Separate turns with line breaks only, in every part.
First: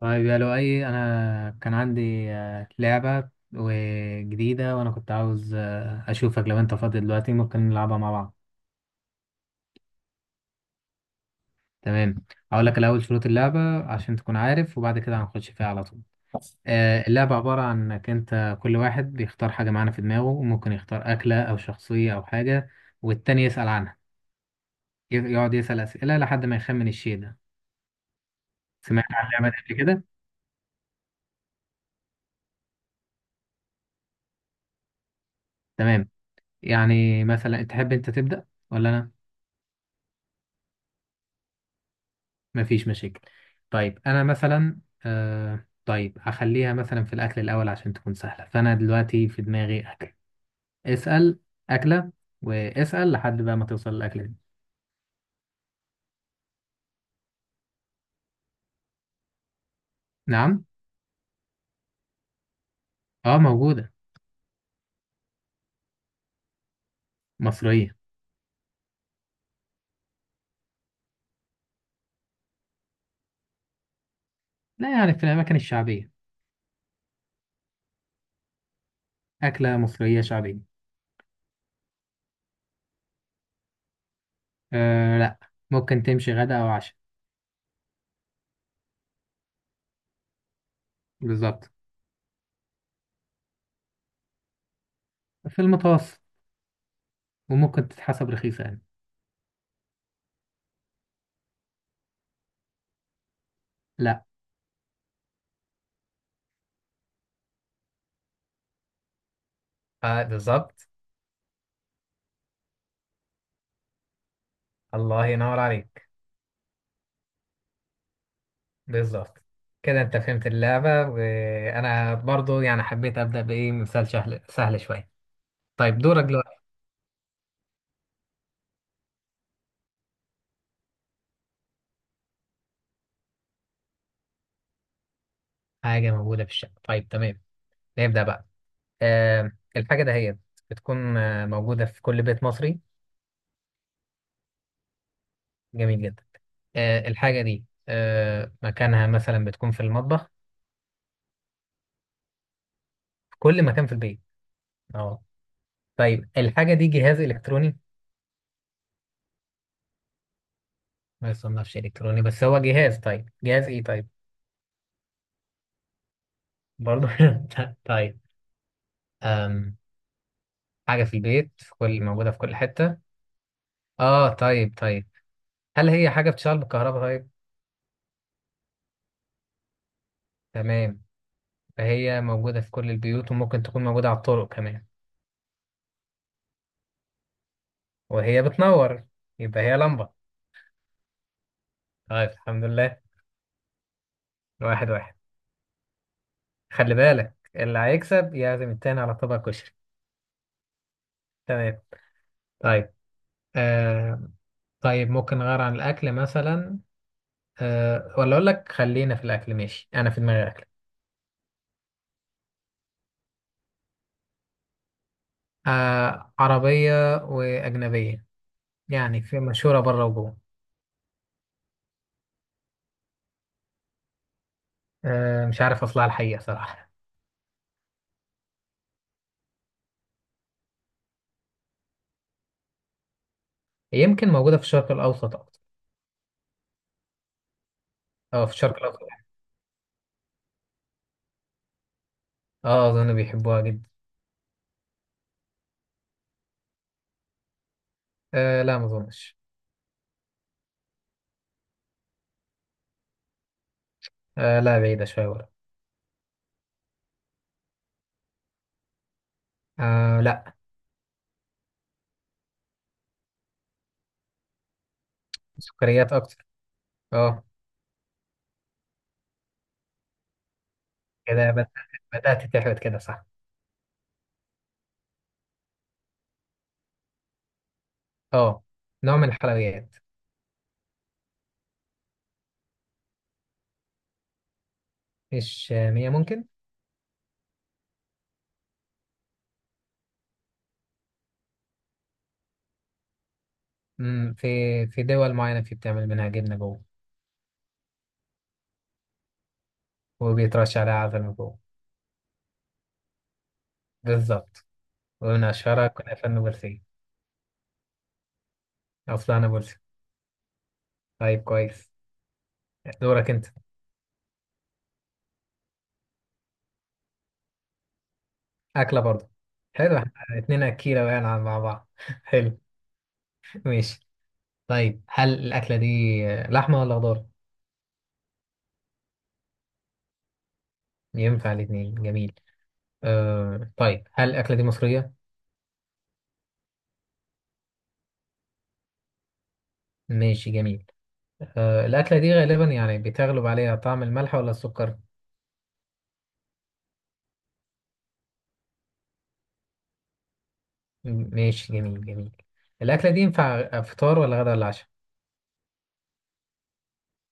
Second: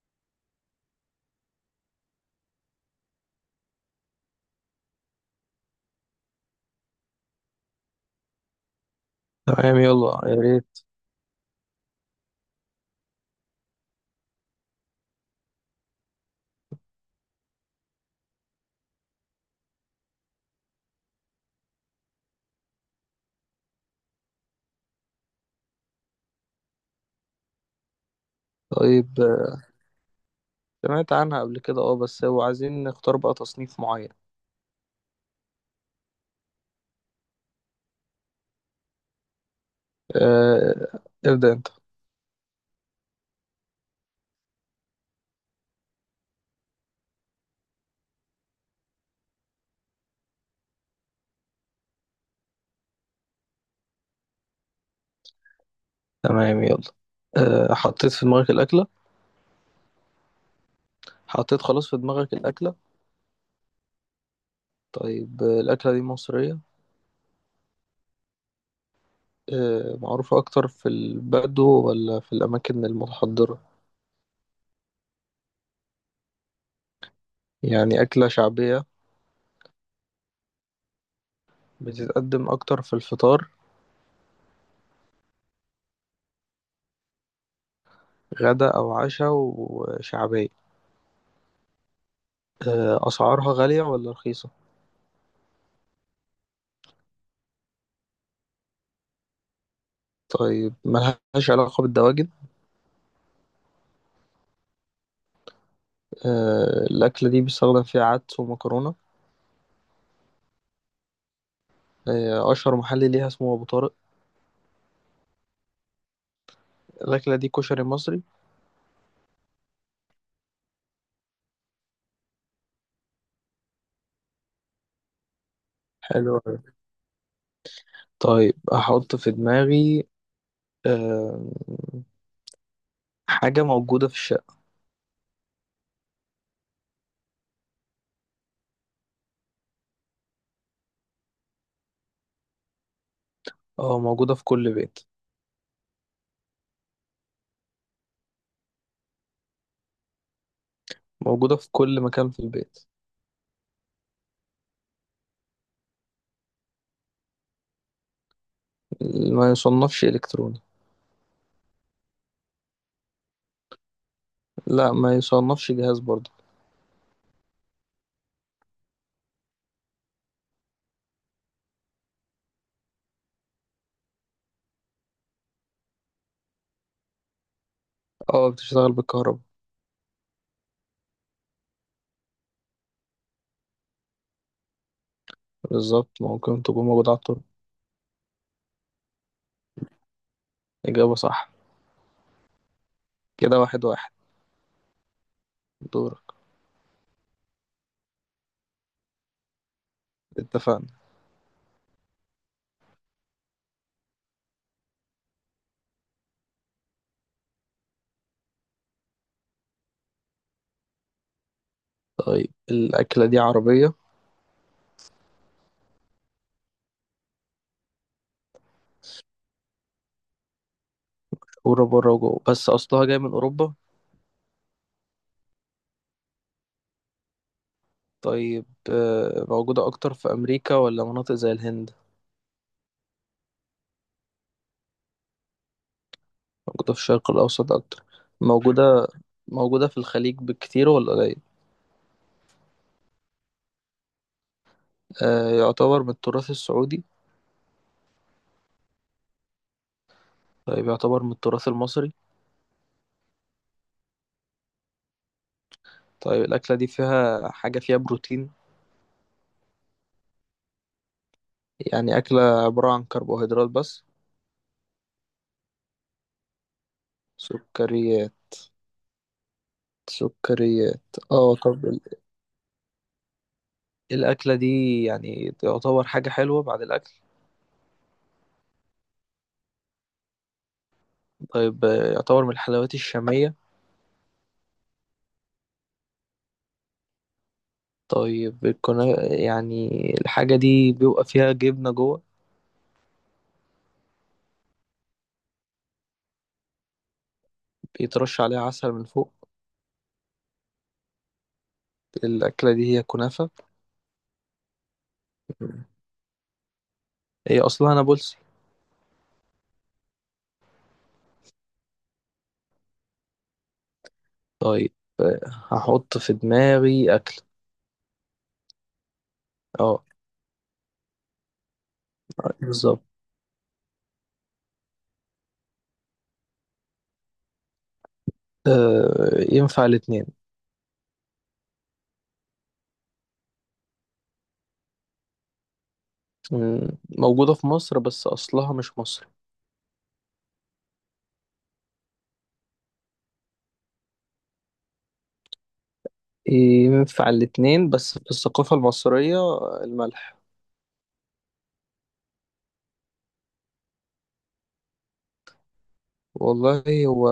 طيب يا لؤي، انا كان عندي لعبة وجديدة، وانا كنت عاوز اشوفك. لو انت فاضي دلوقتي ممكن نلعبها مع بعض.
تمام، يلا يا ريت.
تمام. هقول لك الاول شروط اللعبة عشان تكون عارف، وبعد كده هنخش فيها على طول. اللعبة عبارة عن انك انت كل واحد بيختار حاجة معانا في دماغه، وممكن يختار اكلة او شخصية او حاجة، والتاني يسأل عنها. يقعد يسأل اسئلة لحد ما يخمن الشيء ده. سمعت
طيب،
عن اللعبة دي قبل كده؟
سمعت عنها قبل كده. اه بس هو عايزين نختار بقى تصنيف معين.
تمام. يعني مثلا تحب انت تبدأ ولا انا؟
آه، ابدأ انت.
مفيش مشاكل. طيب انا مثلا، طيب هخليها مثلا في الاكل الاول عشان تكون سهله، فانا دلوقتي في دماغي اكل. اسال. اكله. واسال لحد بقى ما توصل الاكله دي.
تمام، يلا. حطيت في دماغك الأكلة؟
نعم.
حطيت خلاص في دماغك الأكلة؟
اه، موجوده.
طيب، الأكلة دي مصرية؟
مصريه.
معروفة أكتر في البدو ولا في الأماكن المتحضرة؟
لا، يعني في الاماكن الشعبيه.
يعني أكلة شعبية.
اكله مصريه شعبيه.
بتتقدم أكتر في الفطار؟
لا، ممكن تمشي غدا او عشاء.
غدا أو عشاء وشعبية.
بالظبط.
أسعارها غالية ولا رخيصة؟
في المتوسط، وممكن تتحسب رخيصه يعني.
طيب، ملهاش علاقة بالدواجن؟
لا.
الأكلة دي بيستخدم فيها عدس ومكرونة.
بالظبط.
أشهر محل ليها اسمه أبو طارق.
الله ينور عليك.
الأكلة دي كشري مصري.
بالظبط. كده انت فهمت اللعبة، وانا برضو يعني حبيت ابدأ بايه مثال سهل سهل شوية. طيب دورك
حلو
دلوقتي.
أوي. طيب، أحط في دماغي آه، حاجة موجودة في الشقة.
حاجة موجودة في الشقة؟ طيب تمام، نبدأ بقى. آه الحاجة دهيت بتكون موجودة في كل بيت مصري؟
أه، موجودة في كل بيت.
جميل جدا. الحاجة دي مكانها مثلا بتكون في المطبخ؟
موجودة في كل مكان في البيت.
في كل مكان في البيت. اه، طيب. الحاجة دي جهاز إلكتروني؟
ما يصنفش إلكتروني.
ما يصنفش إلكتروني بس هو جهاز. طيب جهاز ايه طيب؟
لا، ما يصنفش جهاز برضه.
برضو. طيب، آم، حاجة في البيت في كل موجودة في كل حتة. اه طيب طيب. هل هي حاجة بتشتغل بالكهرباء طيب؟
أه، بتشتغل بالكهرباء.
تمام. فهي موجودة في كل البيوت، وممكن تكون موجودة على الطرق كمان،
بالظبط، ممكن تكون موجودة على الطرق.
وهي بتنور. يبقى هي لمبة.
إجابة صح.
طيب الحمد لله.
كده واحد واحد.
واحد واحد.
دورك.
خلي بالك اللي هيكسب يعزم التاني على طبق كشري.
اتفقنا.
تمام. طيب. آه طيب ممكن نغير عن الأكل مثلا، ولا أقول لك خلينا في الأكل؟ ماشي، أنا في دماغي أكل.
طيب، الأكلة دي عربية.
عربية وأجنبية، يعني في، مشهورة بره وجوه.
ورا بره وجوه، بس أصلها جاي من أوروبا.
مش عارف أصلها الحقيقة صراحة.
طيب، موجودة أكتر في أمريكا ولا مناطق زي الهند؟
يمكن موجودة في الشرق الأوسط أكتر.
موجودة في الشرق الأوسط أكتر.
أه، في الشرق الأوسط.
موجودة. موجودة في الخليج بالكتير ولا قليل؟
أه، أظن بيحبوها جدا.
يعتبر من التراث السعودي؟
أه لا، ما أظنش.
طيب، يعتبر من التراث المصري؟
أه لا، بعيدة شوية ورا.
طيب، الأكلة دي فيها حاجة فيها بروتين؟
أه لا.
يعني أكلة عبارة عن كربوهيدرات بس.
سكريات أكتر. أه.
سكريات. سكريات.
كده
اه طب
بدأت تحبط كده صح؟
الأكلة دي يعني تعتبر حاجة حلوة بعد الأكل.
أه، نوع من الحلويات.
طيب، يعتبر من الحلويات الشامية؟
مش مية ممكن.
طيب كنا يعني. الحاجة دي بيبقى فيها جبنة جوه.
مم، في في دول معينة في بتعمل منها جبنة جوه.
بيترش عليها عسل من فوق.
وبيترش عليها عسل من جوه.
الأكلة دي هي كنافة.
بالظبط. ومن أشهرها كنافة النابلسية.
هي أصلها نابلسي.
أو فلانة نابلسي. طيب كويس. دورك أنت.
طيب، هحط في دماغي أكل.
أكلة برضه؟ حلو،
اه.
احنا اتنين أكيلة بقى مع بعض. حلو.
بالظبط.
ماشي. طيب هل الأكلة دي لحمة ولا خضار؟
ينفع الاتنين.
ينفع الاتنين، جميل. طيب هل الأكلة دي مصرية؟
مم، موجودة في مصر بس أصلها مش مصري.
ماشي جميل. الأكلة دي غالبا يعني بتغلب عليها طعم الملح ولا السكر؟
ينفع الاتنين، بس في الثقافة المصرية الملح.
ماشي جميل جميل. الأكلة دي ينفع فطار ولا غدا ولا عشاء؟
والله هو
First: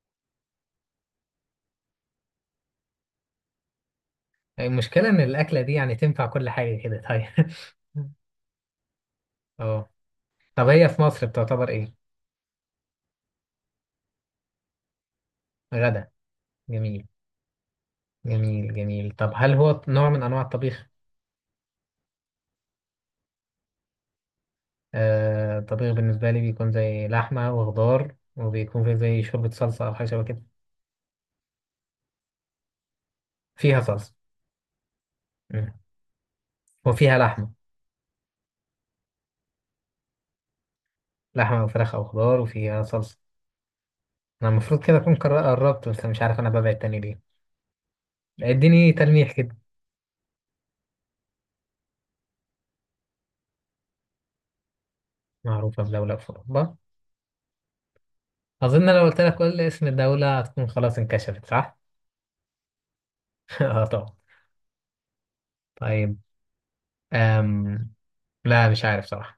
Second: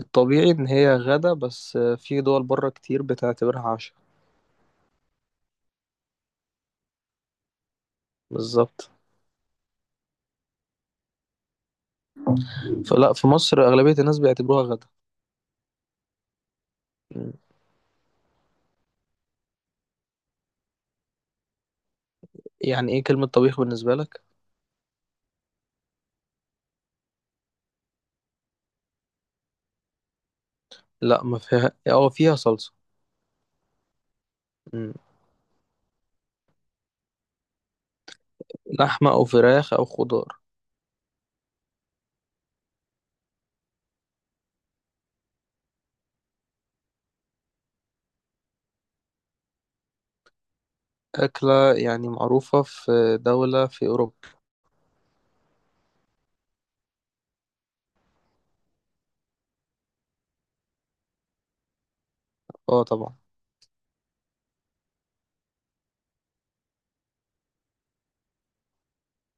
الطبيعي إن هي غدا، بس في دول بره كتير بتعتبرها عشاء.
المشكلة إن الأكلة دي يعني تنفع كل حاجة كده، طيب.
بالظبط.
اه، طب هي في مصر بتعتبر إيه؟
فلا، في مصر أغلبية الناس بيعتبروها غدا.
غدا. جميل
مم.
جميل جميل. طب هل هو نوع من أنواع الطبيخ؟
يعني إيه كلمة طبيخ بالنسبة لك؟
الطبيخ بالنسبة لي بيكون زي لحمة وخضار، وبيكون فيه زي شوربة صلصة أو حاجة شبه كده.
لا، ما فيها أو فيها صلصة.
فيها صلصة.
مم.
مم. وفيها لحمة.
لحمة أو فراخ أو خضار.
لحمة وفراخ أو خضار وفيها صلصة. أنا المفروض كده أكون قربت، بس مش عارف أنا ببعد تاني ليه. اديني تلميح كده.
أكلة يعني معروفة في دولة في أوروبا.
معروفة بدولة في أوروبا؟ أظن لو قلت لك قول لي اسم الدولة هتكون خلاص انكشفت صح؟
أه طبعا.
اه طبعا. طيب، أم... لا مش عارف صراحة.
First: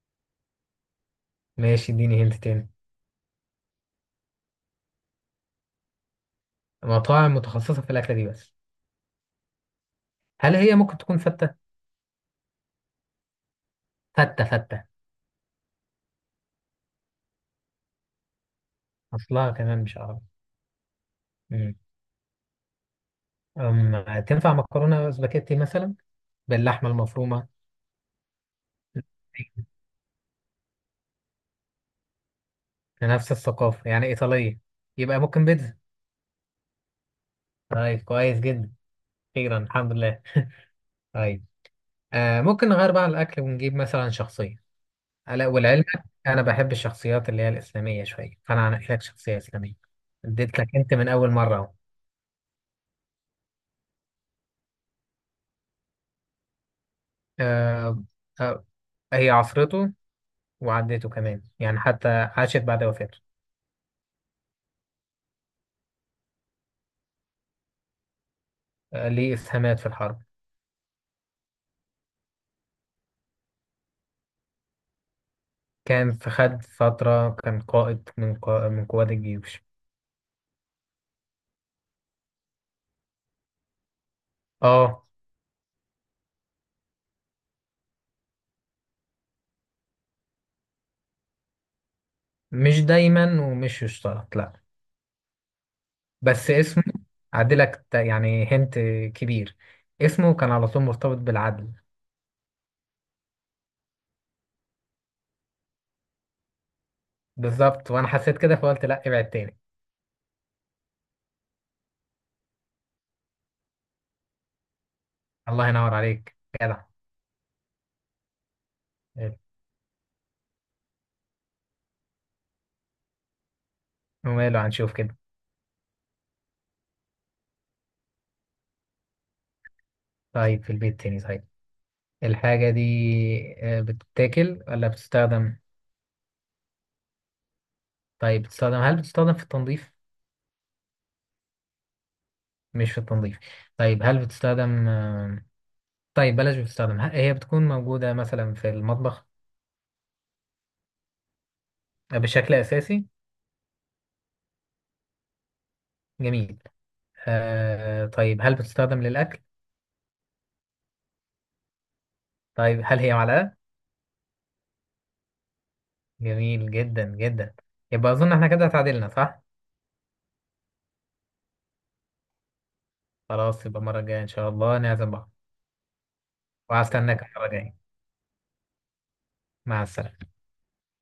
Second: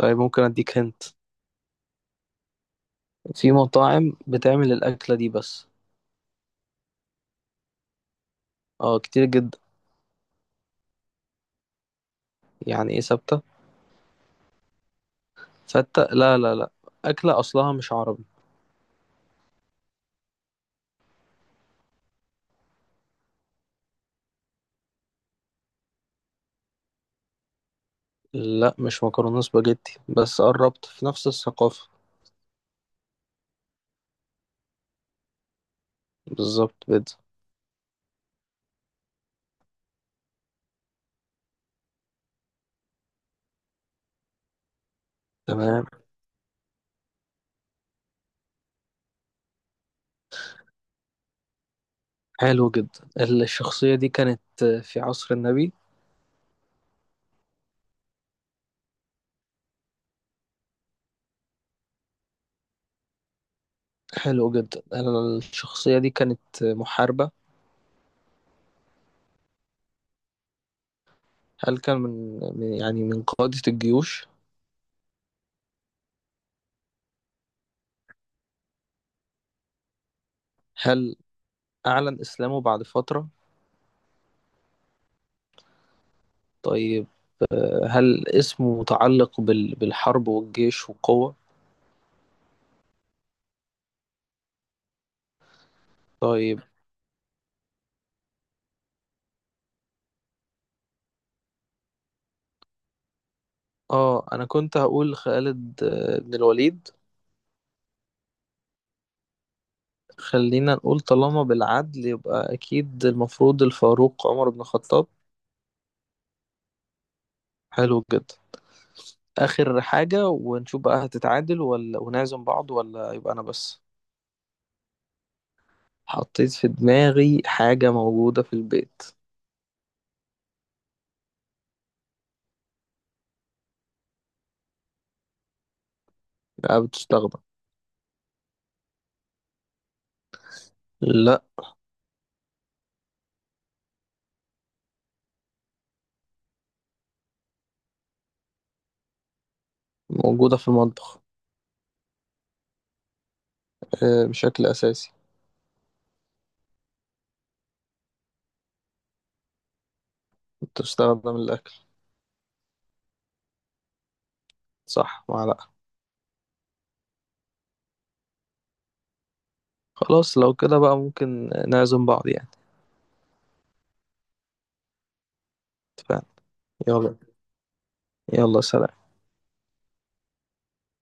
طيب، ممكن أديك هنت.
ماشي، اديني هنت تاني.
في مطاعم بتعمل الأكلة دي بس.
مطاعم متخصصة في الأكلة دي بس؟
أه، كتير جدا.
هل هي ممكن تكون فتة؟
يعني إيه ثابتة؟
فتة فتة.
فتة، لا لا لا. أكلة أصلها مش عربي.
أصلها كمان مش عربي. مم. تنفع مكرونة سباكيتي مثلا باللحمة المفرومة؟
لا، مش مكرونة سباجيتي، بس قربت في نفس الثقافة.
نفس الثقافة يعني إيطالية. يبقى ممكن بيتزا؟
بالظبط، بيتزا.
طيب كويس جدا. أخيرا الحمد لله. طيب، ممكن نغير بقى الأكل ونجيب مثلا شخصية. ألا والعلم.
تمام.
أنا بحب الشخصيات اللي هي الإسلامية شوية، فأنا هنقي لك شخصية إسلامية. اديت لك أنت من أول مرة أهو.
حلو جدا. الشخصية دي كانت في عصر النبي.
آه. آه. هي عصرته وعدته كمان، يعني حتى عاشت بعد وفاته.
حلو جدا. الشخصية دي كانت محاربة.
ليه إسهامات في الحرب.
هل كان يعني من قادة الجيوش؟
كان في خد فترة، كان قائد من قوات الجيوش.
هل أعلن إسلامه بعد فترة؟
اه،
طيب، هل اسمه متعلق بالحرب والجيش والقوة؟
مش دايما ومش يشترط لا. بس
طيب،
اسمه عدلك، يعني هنت كبير. اسمه كان على طول مرتبط بالعدل.
أنا كنت هقول خالد بن الوليد.
بالظبط، وانا حسيت كده فقلت لا، ابعد تاني.
خلينا نقول طالما بالعدل يبقى أكيد المفروض الفاروق عمر بن الخطاب.
الله ينور عليك. جدع.
حلو جدا. آخر حاجة ونشوف بقى هتتعادل ولا ونعزم بعض ولا يبقى أنا بس.
وماله، هنشوف كده.
حطيت في دماغي حاجة موجودة في البيت.
طيب، في البيت تاني طيب. الحاجة دي بتتاكل ولا بتستخدم؟
لا، بتستخدم.
طيب بتستخدم. هل بتستخدم في التنظيف؟
لا.
مش في التنظيف. طيب هل بتستخدم طيب بلاش. بتستخدم هي بتكون موجودة مثلا في المطبخ؟
موجودة في المطبخ.
بشكل أساسي.
بشكل أساسي.
جميل. طيب هل بتستخدم للأكل؟
بتستخدم الأكل.
طيب هل هي معلقة؟
صح، معلقة.
جميل جدا جدا. يبقى أظن احنا كده تعادلنا صح؟
خلاص، لو كده بقى ممكن نعزم بعض يعني.
خلاص، يبقى المرة الجاية إن شاء الله نعزم بعض.
اتفقنا. يلا.
وهستناك المرة الجاية.
يلا، سلام.
مع السلامة.